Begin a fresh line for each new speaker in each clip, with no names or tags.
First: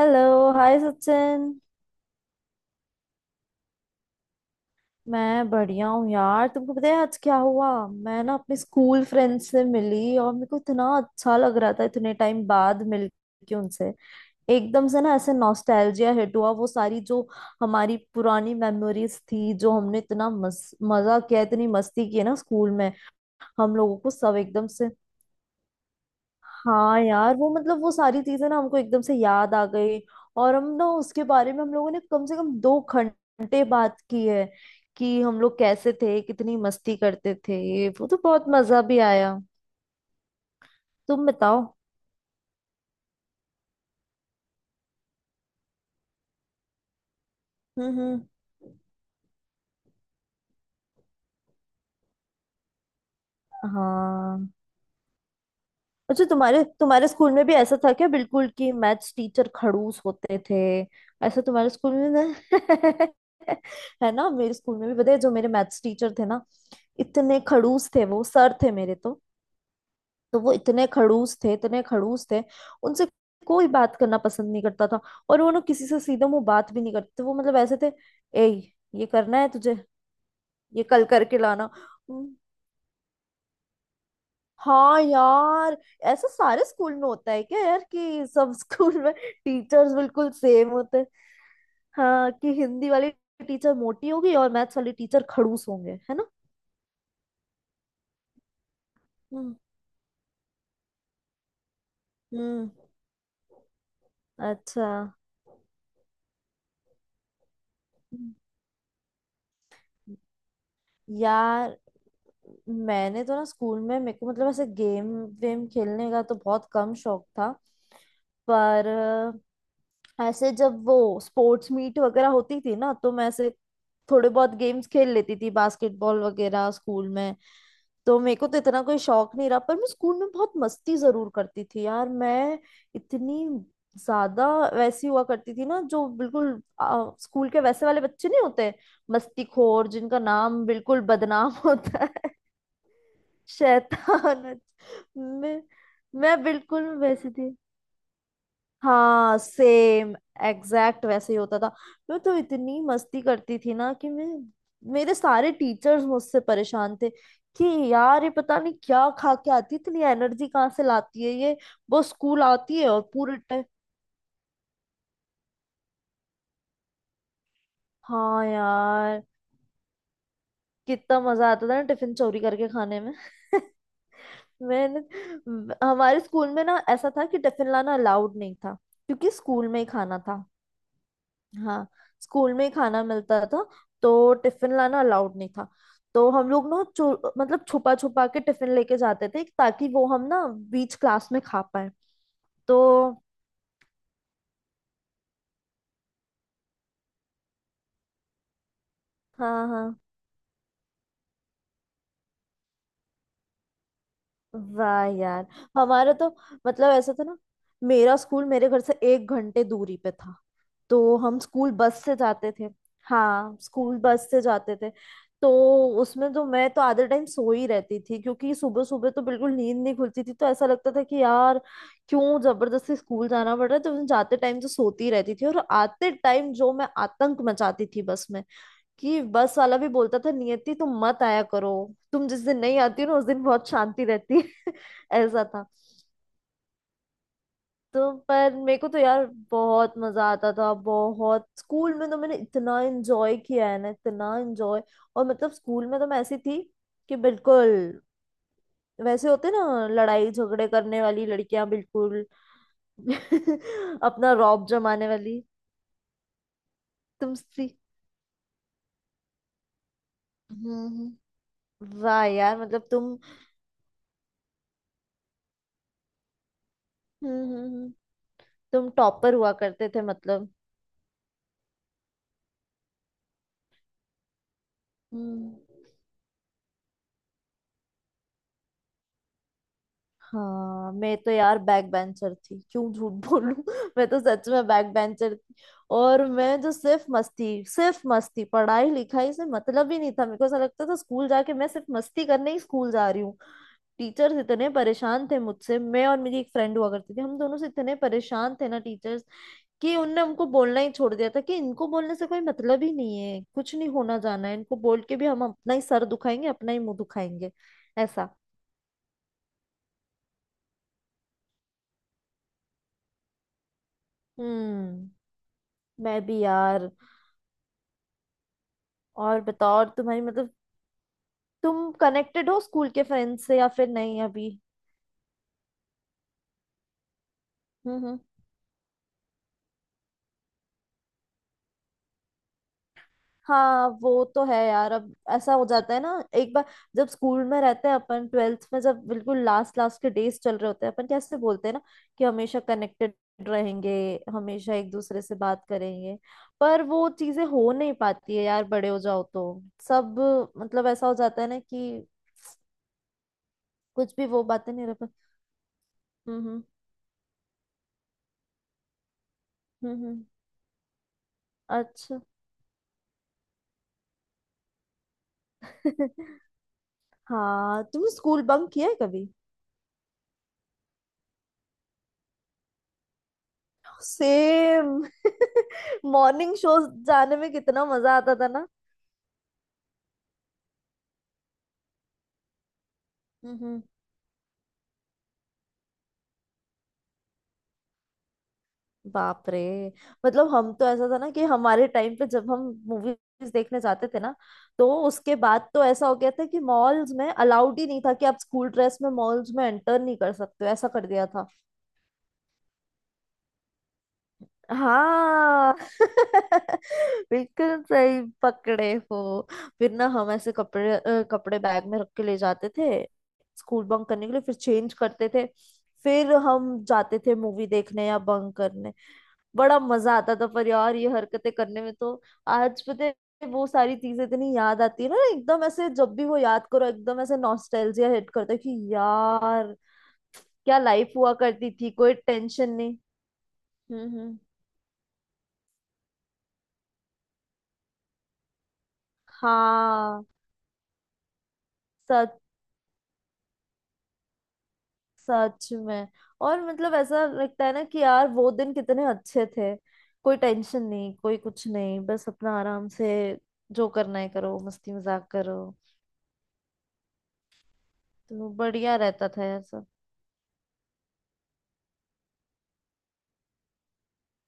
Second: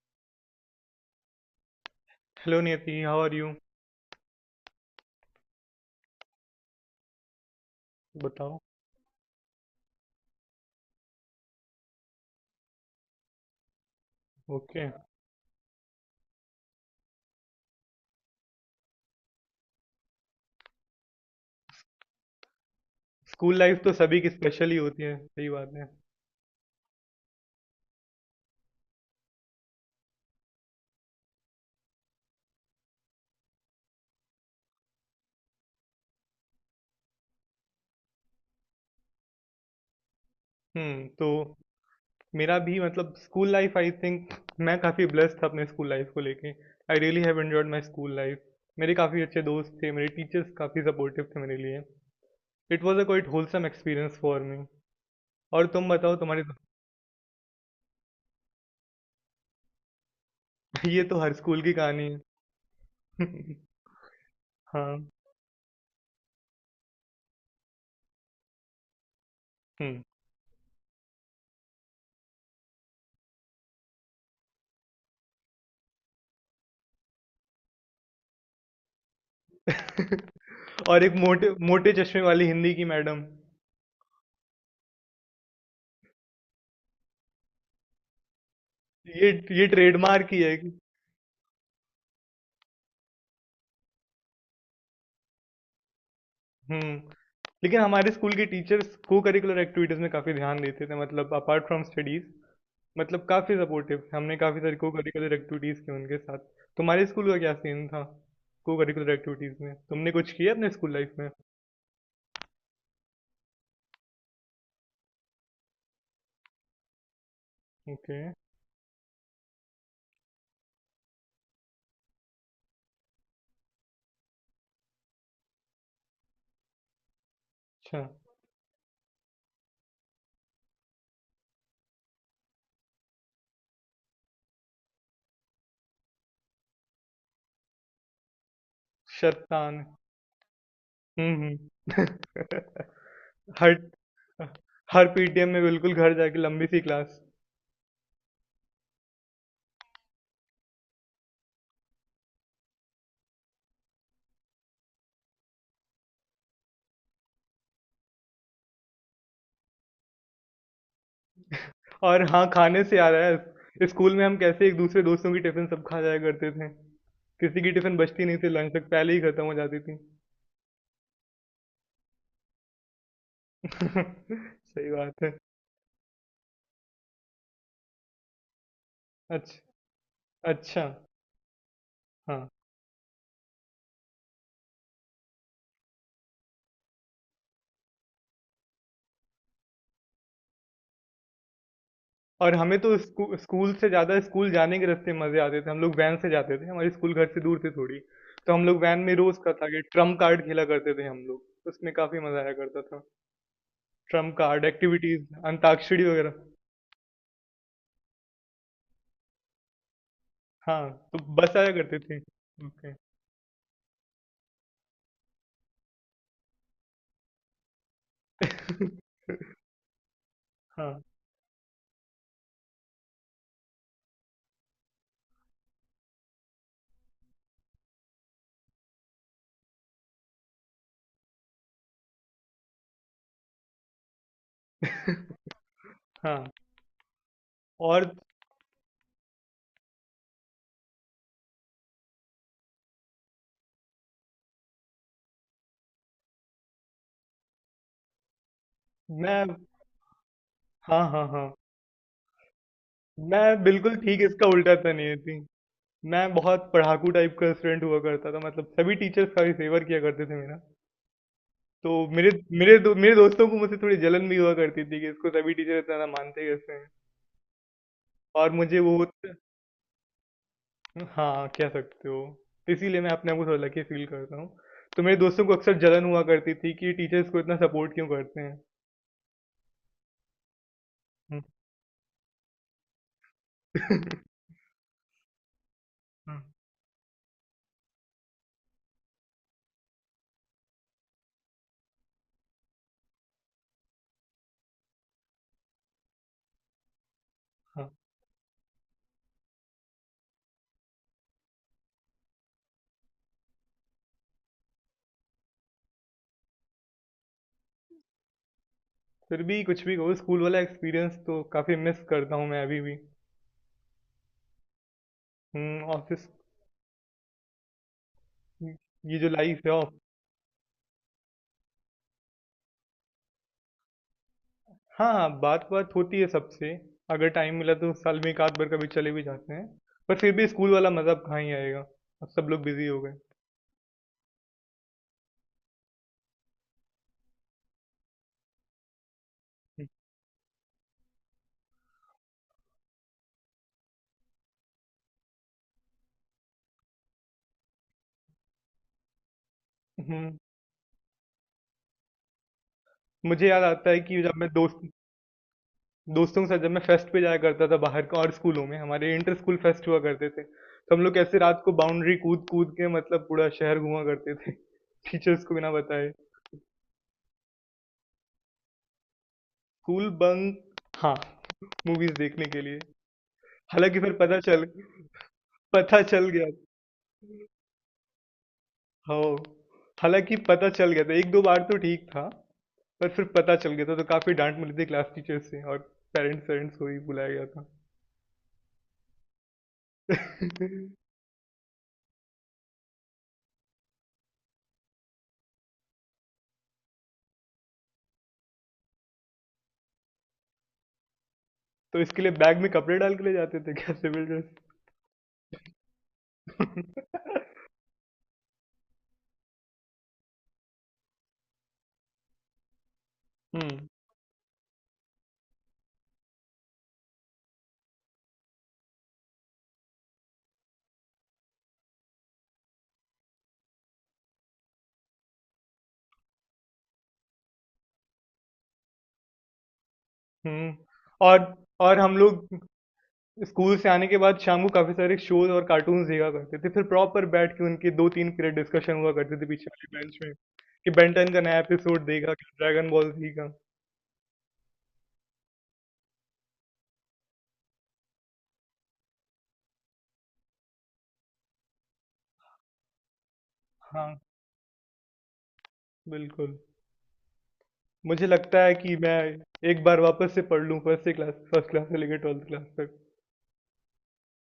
Hello. Hi Sachin.
Hello Niyati, how are you.
मैं बढ़िया हूँ यार। तुमको पता है आज क्या हुआ? मैं ना अपने
बताओ।
स्कूल फ्रेंड से मिली और मेरे को इतना अच्छा लग रहा था इतने टाइम बाद मिल के उनसे।
ओके।
एकदम से ना ऐसे नॉस्टैल्जिया हिट हुआ, वो सारी जो हमारी पुरानी मेमोरीज थी, जो हमने इतना मजा किया, इतनी मस्ती की है ना स्कूल में।
स्कूल
हम
लाइफ तो
लोगों को
सभी की
सब एकदम
स्पेशल ही
से,
होती है, सही बात है।
हाँ यार, वो मतलब वो सारी चीजें ना हमको एकदम से याद आ गई। और हम ना उसके बारे में हम लोगों ने कम से कम 2 घंटे बात की है कि हम लोग कैसे थे, कितनी मस्ती करते थे, ये वो। तो बहुत मजा भी आया।
हम्म
तुम
तो
बताओ।
मेरा भी, मतलब, स्कूल लाइफ आई थिंक मैं काफ़ी ब्लेस्ड था अपने स्कूल लाइफ को लेके। I really have enjoyed my school
hmm.
Life. मेरे काफ़ी अच्छे दोस्त थे, मेरे टीचर्स काफ़ी सपोर्टिव थे मेरे लिए। It was a quite wholesome experience for
हाँ।
मी। और तुम बताओ,
अच्छा
तुम्हारी।
तुम्हारे तुम्हारे स्कूल में भी ऐसा था क्या बिल्कुल, कि मैथ्स टीचर खड़ूस होते थे?
ये तो हर
ऐसा
स्कूल
तुम्हारे
की
स्कूल
कहानी
में
है।
ना है ना, मेरे स्कूल में भी
हाँ।
पता है, जो मेरे मैथ्स टीचर थे ना, इतने खड़ूस थे। वो सर थे मेरे तो।
हम्म।
तो वो इतने खड़ूस थे, इतने खड़ूस थे। उनसे कोई बात करना पसंद नहीं करता था। और वो ना किसी से सीधा मुंह बात भी नहीं करते थे। वो मतलब ऐसे थे, ए, ये करना है तुझे, ये
और
कल
एक
करके
मोटे
लाना।
मोटे चश्मे
"हम्म,
वाली हिंदी की मैडम।
हाँ यार, ऐसा सारे स्कूल में होता है क्या यार कि सब स्कूल में
ये ये
टीचर्स
ट्रेडमार्क
बिल्कुल
ही है।
सेम होते हैं? हाँ, कि हिंदी वाली टीचर मोटी होगी और मैथ्स वाली टीचर खड़ूस होंगे, है ना।
हम्म। लेकिन हमारे स्कूल के टीचर्स को
हम्म
करिकुलर एक्टिविटीज में काफी ध्यान देते थे, मतलब अपार्ट फ्रॉम स्टडीज।
हम्म।
मतलब काफी सपोर्टिव थे, हमने काफी सारी
अच्छा।
को करिकुलर एक्टिविटीज की उनके साथ। तुम्हारे स्कूल का क्या सीन था?
हम्म।
को करिकुलर एक्टिविटीज में तुमने कुछ किया अपने स्कूल लाइफ में?
यार मैंने तो ना स्कूल में, मेरे को मतलब ऐसे गेम वेम खेलने का तो बहुत कम शौक था।
ओके।
पर ऐसे जब वो स्पोर्ट्स मीट वगैरह होती थी ना, तो मैं ऐसे थोड़े बहुत गेम्स खेल लेती थी, बास्केटबॉल वगैरह स्कूल में।
अच्छा।
तो मेरे को तो इतना कोई शौक नहीं रहा, पर मैं स्कूल में बहुत मस्ती जरूर करती थी यार। मैं इतनी ज्यादा वैसी हुआ करती थी ना, जो बिल्कुल स्कूल के वैसे वाले बच्चे नहीं होते,
शैतान।
मस्तीखोर, जिनका नाम बिल्कुल बदनाम होता है।
हम्म। हर
शैतान,
हर
अच्छा।
पीटीएम में
मैं
बिल्कुल घर
मैं
जाके लंबी सी
बिल्कुल
क्लास।
वैसी थी। हाँ सेम, एग्जैक्ट वैसे ही होता था। मैं तो इतनी मस्ती करती थी ना कि मैं, मेरे सारे टीचर्स मुझसे परेशान थे कि यार ये पता नहीं क्या खा के आती है, इतनी एनर्जी कहाँ से लाती है ये। वो
और
स्कूल
हाँ,
आती
खाने
है
से
और
याद
पूरे टाइम।
आया, स्कूल में हम कैसे एक दूसरे दोस्तों की टिफिन सब खा जाया करते थे। किसी की टिफिन बचती नहीं
हाँ
थी, लंच तक पहले ही
यार,
खत्म हो जाती थी।
कितना मजा आता था ना टिफिन चोरी करके खाने में
सही
मैंने,
बात है।
हमारे स्कूल में ना ऐसा था कि टिफिन लाना अलाउड नहीं था, क्योंकि स्कूल
अच्छा।
में ही खाना था।
अच्छा।
हाँ,
हाँ।
स्कूल में ही खाना मिलता था। तो टिफिन लाना अलाउड नहीं था। तो हम लोग ना चो मतलब छुपा छुपा के टिफिन लेके जाते थे ताकि वो हम ना बीच क्लास में खा पाए।
और हमें
तो
तो स्कूल से ज्यादा स्कूल जाने के रास्ते मजे आते थे। हम लोग वैन से जाते थे, हमारे स्कूल घर से दूर थे थोड़ी। तो हम लोग वैन में रोज का
हाँ हाँ।
टारगेट ट्रम्प कार्ड खेला करते थे, हम लोग उसमें काफी मजा आया करता था। ट्रम्प कार्ड
वाह
एक्टिविटीज,
यार।
अंताक्षरी
हमारा तो
वगैरह।
मतलब ऐसा था ना, मेरा स्कूल मेरे घर से 1 घंटे दूरी पे था।
हाँ,
तो
तो
हम
बस
स्कूल
आया करते
बस से
थे।
जाते थे।
ओके।
हाँ, स्कूल बस से जाते थे। तो उसमें तो मैं तो आधे टाइम सो ही रहती थी, क्योंकि सुबह सुबह तो बिल्कुल नींद नहीं खुलती थी। तो ऐसा लगता
हाँ
था कि यार क्यों जबरदस्ती स्कूल जाना पड़ रहा है। तो मैं जाते टाइम तो सोती रहती थी और आते टाइम जो मैं आतंक मचाती थी बस में, कि बस वाला भी बोलता था, नियति तुम मत आया करो, तुम जिस दिन नहीं आती हो ना उस दिन बहुत शांति रहती है ऐसा था।
हाँ। और
तो पर मेरे को तो यार बहुत मजा आता था बहुत, स्कूल में तो मैंने इतना एंजॉय किया है ना, इतना एंजॉय। और मतलब स्कूल में तो मैं ऐसी थी कि बिल्कुल वैसे होते
मैं।
ना लड़ाई झगड़े करने
हाँ हाँ
वाली
हाँ।
लड़कियां, बिल्कुल
मैं बिल्कुल ठीक
अपना
इसका
रौब
उल्टा था,
जमाने
नहीं थी।
वाली।
मैं बहुत पढ़ाकू
तुम
टाइप का
सी,
स्टूडेंट हुआ करता था, मतलब सभी टीचर्स काफी फेवर किया करते थे मेरा।
हम्म हम्म।
तो
वाह
मेरे
यार
मेरे
मतलब
दो, मेरे
तुम।
दोस्तों को मुझसे थोड़ी जलन भी हुआ करती थी कि इसको सभी टीचर इतना ना मानते कैसे हैं।
हम्म हम्म हम्म,
और मुझे
तुम
वो।
टॉपर हुआ करते थे मतलब।
हाँ, कह सकते हो। तो इसीलिए मैं अपने आप को थोड़ा लकी फील करता हूँ। तो मेरे दोस्तों को अक्सर
हम्म।
जलन हुआ करती थी कि टीचर्स को इतना सपोर्ट क्यों करते हैं।
हाँ मैं तो यार बैक बेंचर थी, क्यों झूठ बोलूं मैं तो सच में बैक बेंचर थी। और
हम्म।
मैं जो सिर्फ मस्ती सिर्फ मस्ती, पढ़ाई लिखाई से मतलब ही नहीं था मेरे को। ऐसा लगता था स्कूल जाके मैं सिर्फ मस्ती करने ही स्कूल जा रही हूँ। टीचर्स इतने परेशान थे मुझसे, मैं और मेरी एक फ्रेंड हुआ करती थी, हम दोनों से
हाँ।
इतने परेशान थे ना टीचर्स कि उनने हमको बोलना ही छोड़ दिया था, कि इनको बोलने से कोई मतलब ही नहीं है, कुछ नहीं होना जाना है, इनको बोल के भी हम अपना ही सर दुखाएंगे, अपना ही मुंह दुखाएंगे। ऐसा।
फिर भी कुछ भी कहो, स्कूल वाला एक्सपीरियंस तो काफी मिस करता हूँ मैं अभी भी।
हम्म। मैं
ऑफिस।
भी यार।
ये जो
और
लाइफ है
बताओ, और
ऑफ।
तुम्हारी मतलब, तुम कनेक्टेड हो स्कूल के फ्रेंड से या फिर नहीं अभी?
हाँ हाँ, बात बात होती है सबसे। अगर टाइम मिला तो
हम्म।
साल में एक आध बार कभी चले भी जाते हैं। पर फिर भी स्कूल वाला मजा अब कहाँ ही आएगा। अब सब लोग बिजी हो गए।
हाँ वो तो है यार, अब ऐसा हो जाता है ना। एक बार जब स्कूल में रहते हैं अपन, ट्वेल्थ में जब बिल्कुल लास्ट लास्ट के डेज चल रहे होते हैं, अपन कैसे बोलते हैं ना कि हमेशा कनेक्टेड रहेंगे, हमेशा एक दूसरे से बात करेंगे। पर वो चीजें हो नहीं पाती है यार, बड़े हो जाओ तो सब
हम्म।
मतलब ऐसा हो जाता है ना कि
मुझे याद आता है
कुछ
कि
भी
जब
वो
मैं
बातें नहीं
दोस्तों के साथ
हम्म।
जब मैं फेस्ट पे जाया करता था बाहर का। और स्कूलों में हमारे इंटर स्कूल फेस्ट हुआ
हम्म।
करते थे, तो हम लोग कैसे रात को बाउंड्री
अच्छा
कूद कूद के, मतलब, पूरा शहर घुमा करते थे टीचर्स को बिना बताए।
हाँ तुमने स्कूल बंक किया है कभी?
School bunk? हाँ, मूवीज़ देखने के लिए। हालाँकि फिर पता चल
सेम,
पता चल गया।
मॉर्निंग शो जाने में कितना मजा आता था ना।
हो। हालाँकि पता चल गया था, 1-2 बार तो ठीक था, पर फिर पता चल
हम्म।
गया था तो काफ़ी डाँट मिली थी क्लास टीचर से, और पेरेंट्स-वेरेंट्स को भी बुलाया गया था।
बाप रे। मतलब हम तो ऐसा था ना कि हमारे टाइम पे जब हम मूवीज देखने जाते थे ना, तो उसके बाद तो ऐसा हो गया था कि मॉल्स में अलाउड ही नहीं था, कि आप स्कूल ड्रेस में मॉल्स में एंटर नहीं कर सकते हो, ऐसा कर दिया था।
तो इसके लिए बैग में कपड़े डाल के ले जाते थे क्या, सिविल ड्रेस?
हाँ बिल्कुल सही पकड़े हो। फिर ना हम ऐसे कपड़े, कपड़े बैग में रख के ले जाते थे, स्कूल
हुँ।
बंक करने के लिए, फिर चेंज करते थे, फिर हम जाते थे मूवी देखने या बंक करने। बड़ा मजा आता था पर यार ये हरकतें करने में तो। आज पता है, वो सारी चीजें इतनी याद आती है ना, एकदम ऐसे जब भी वो याद करो, एकदम ऐसे नॉस्टैल्जिया हिट करता है कि यार
हुँ।
क्या लाइफ हुआ
और
करती थी,
और
कोई
हम लोग
टेंशन नहीं।
स्कूल से आने के
हम्म।
बाद शाम को काफ़ी सारे शोज़ और कार्टून्स देखा करते थे। फिर प्रॉपर बैठ के उनके 2-3 पीरियड डिस्कशन हुआ करते थे पीछे वाली बेंच
हाँ,
में, कि बेन 10 का नया एपिसोड देखा, कि ड्रैगन बॉल ज़ी का।
सच में। और मतलब ऐसा लगता है ना कि यार वो दिन कितने अच्छे थे, कोई टेंशन नहीं, कोई कुछ नहीं, बस अपना आराम से जो
हाँ,
करना है करो, मस्ती मजाक करो,
बिल्कुल। मुझे
तो
लगता है कि
बढ़िया
मैं
रहता था यार
एक
सब।
बार वापस से पढ़ लूँ, फर्स्ट क्लास से लेकर 12th क्लास तक।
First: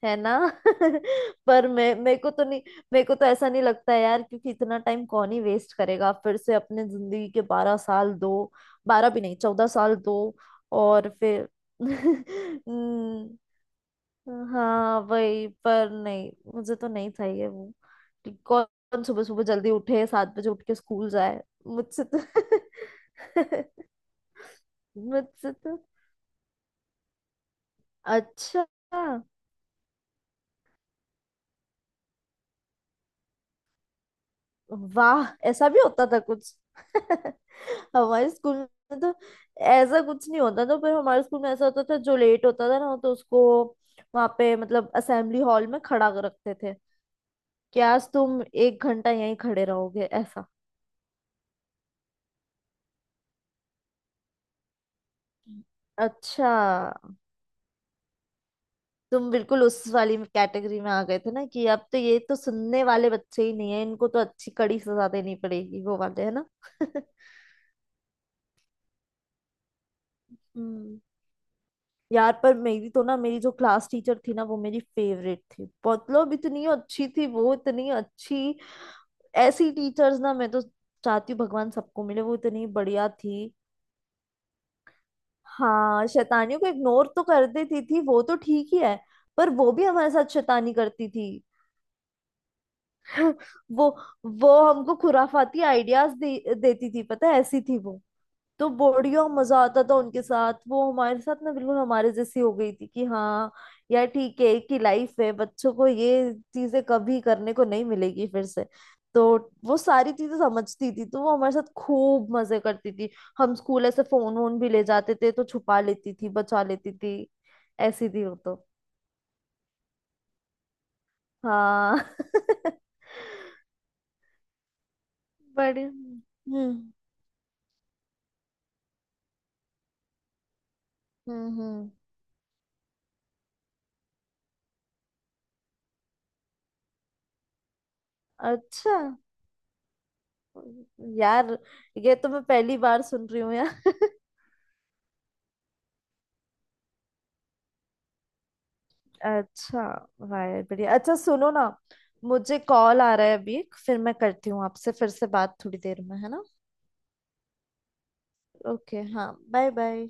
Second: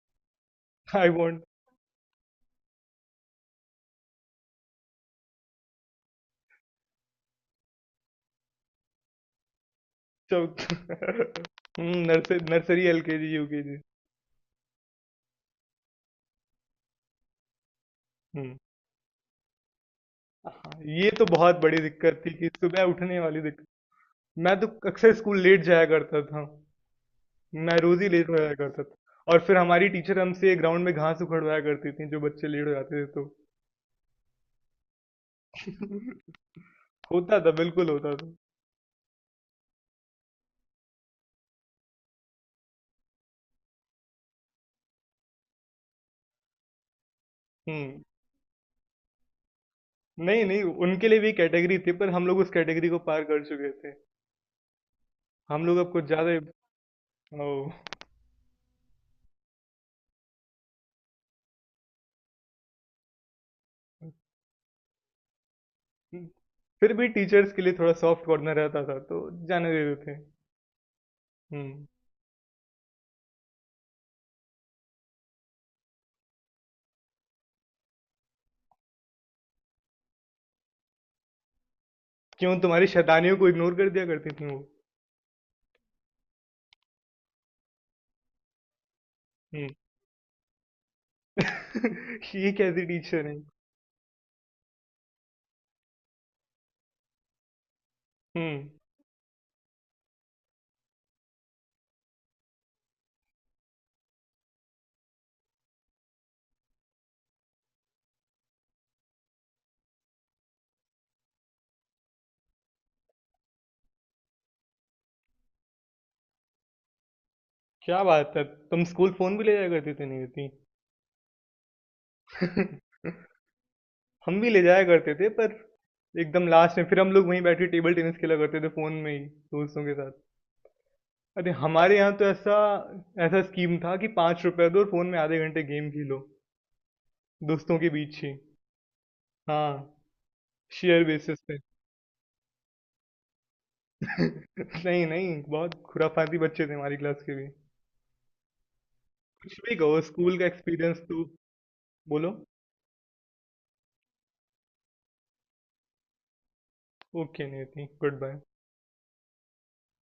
है ना
आई वांट।
पर मैं, मेरे को तो नहीं, मेरे को तो ऐसा नहीं लगता है यार, क्योंकि इतना टाइम कौन ही वेस्ट करेगा फिर से अपने जिंदगी के 12 साल, दो, बारह भी नहीं, 14 साल। दो
चौथ
और फिर
हुँ, nurse nursery, LKG,
hmm,
UKG.
हाँ वही। पर नहीं, मुझे तो नहीं चाहिए वो कि
हुँ।
कौन सुबह सुबह जल्दी उठे, 7 बजे उठ
हाँ,
के
ये
स्कूल
तो
जाए।
बहुत बड़ी
मुझसे तो
दिक्कत थी कि सुबह उठने वाली दिक्कत। मैं तो अक्सर स्कूल
मुझसे
लेट
तो।
जाया करता था। मैं रोज ही लेट हो जाया
अच्छा।
करता था। और फिर हमारी टीचर हमसे ग्राउंड में घास उखड़वाया करती थी जो बच्चे लेट हो जाते थे तो।
वाह ऐसा भी होता था कुछ
होता था, बिल्कुल होता
हमारे
था।
स्कूल में तो ऐसा कुछ नहीं होता था, पर हमारे स्कूल में ऐसा होता था, जो लेट होता था ना तो उसको वहां पे मतलब असेंबली हॉल में खड़ा कर रखते थे कि
हम्म।
आज तुम 1 घंटा यहीं खड़े रहोगे,
नहीं
ऐसा।
नहीं, उनके लिए भी कैटेगरी थी पर हम लोग उस कैटेगरी को पार कर चुके थे। हम लोग अब कुछ ज्यादा
अच्छा।
ही- ओ,
तुम बिल्कुल उस वाली कैटेगरी में आ गए थे ना कि अब तो ये तो सुनने वाले बच्चे ही नहीं है, इनको तो अच्छी कड़ी सजा देनी पड़ेगी, वो वाले, है ना
फिर भी टीचर्स के लिए थोड़ा सॉफ्ट कॉर्नर रहता था तो जाने देते थे।
हम्म।
हम्म।
यार पर मेरी तो ना, मेरी जो क्लास टीचर थी ना वो मेरी फेवरेट थी, मतलब इतनी अच्छी थी वो, इतनी अच्छी। ऐसी टीचर्स ना, मैं तो चाहती हूँ भगवान सबको मिले, वो
क्यों,
इतनी
तुम्हारी
बढ़िया
शैतानियों को
थी।
इग्नोर कर दिया करती थी वो?
हाँ, शैतानियों को इग्नोर तो कर देती थी, वो तो ठीक ही है। पर वो
हम्म।
भी हमारे साथ शैतानी करती थी
ये कैसी टीचर है।
वो वो हमको खुराफाती आइडियाज देती थी, पता है, ऐसी थी वो।
हम्म।
तो बढ़िया मजा आता था उनके साथ। वो हमारे साथ ना बिल्कुल हमारे जैसी हो गई थी, कि हाँ यार ठीक है, एक ही लाइफ है, बच्चों को ये चीजें कभी करने को नहीं मिलेगी फिर से। तो वो सारी चीजें समझती थी, तो वो हमारे साथ खूब मजे करती थी। हम स्कूल ऐसे फोन वोन भी ले जाते थे तो छुपा लेती थी, बचा लेती थी।
क्या
ऐसी थी
बात
वो
है।
तो।
तुम स्कूल फोन भी ले जाया करती थी, नहीं होती?
हाँ
हम भी ले जाया करते थे, पर
बड़े।
एकदम लास्ट में फिर हम लोग वहीं बैठे टेबल टेनिस खेला करते थे फोन में ही, दोस्तों के साथ। अरे
हम्म।
हमारे यहाँ तो ऐसा ऐसा स्कीम था कि 5 रुपए दो और फोन में आधे घंटे गेम खेलो, दोस्तों के बीच ही।
अच्छा।
हाँ। शेयर बेसिस पे।
यार ये तो मैं पहली बार सुन रही हूँ यार
नहीं नहीं, बहुत खुराफाती बच्चे थे हमारी क्लास के भी। कुछ भी
अच्छा।
कहो, स्कूल का
वायर बढ़िया।
एक्सपीरियंस
अच्छा
तो।
सुनो ना,
बोलो।
मुझे कॉल आ रहा है अभी, फिर मैं करती हूँ आपसे फिर से बात, थोड़ी देर में, है ना।
ओके, नहीं थी गुड बाय।
ओके, हाँ बाय बाय।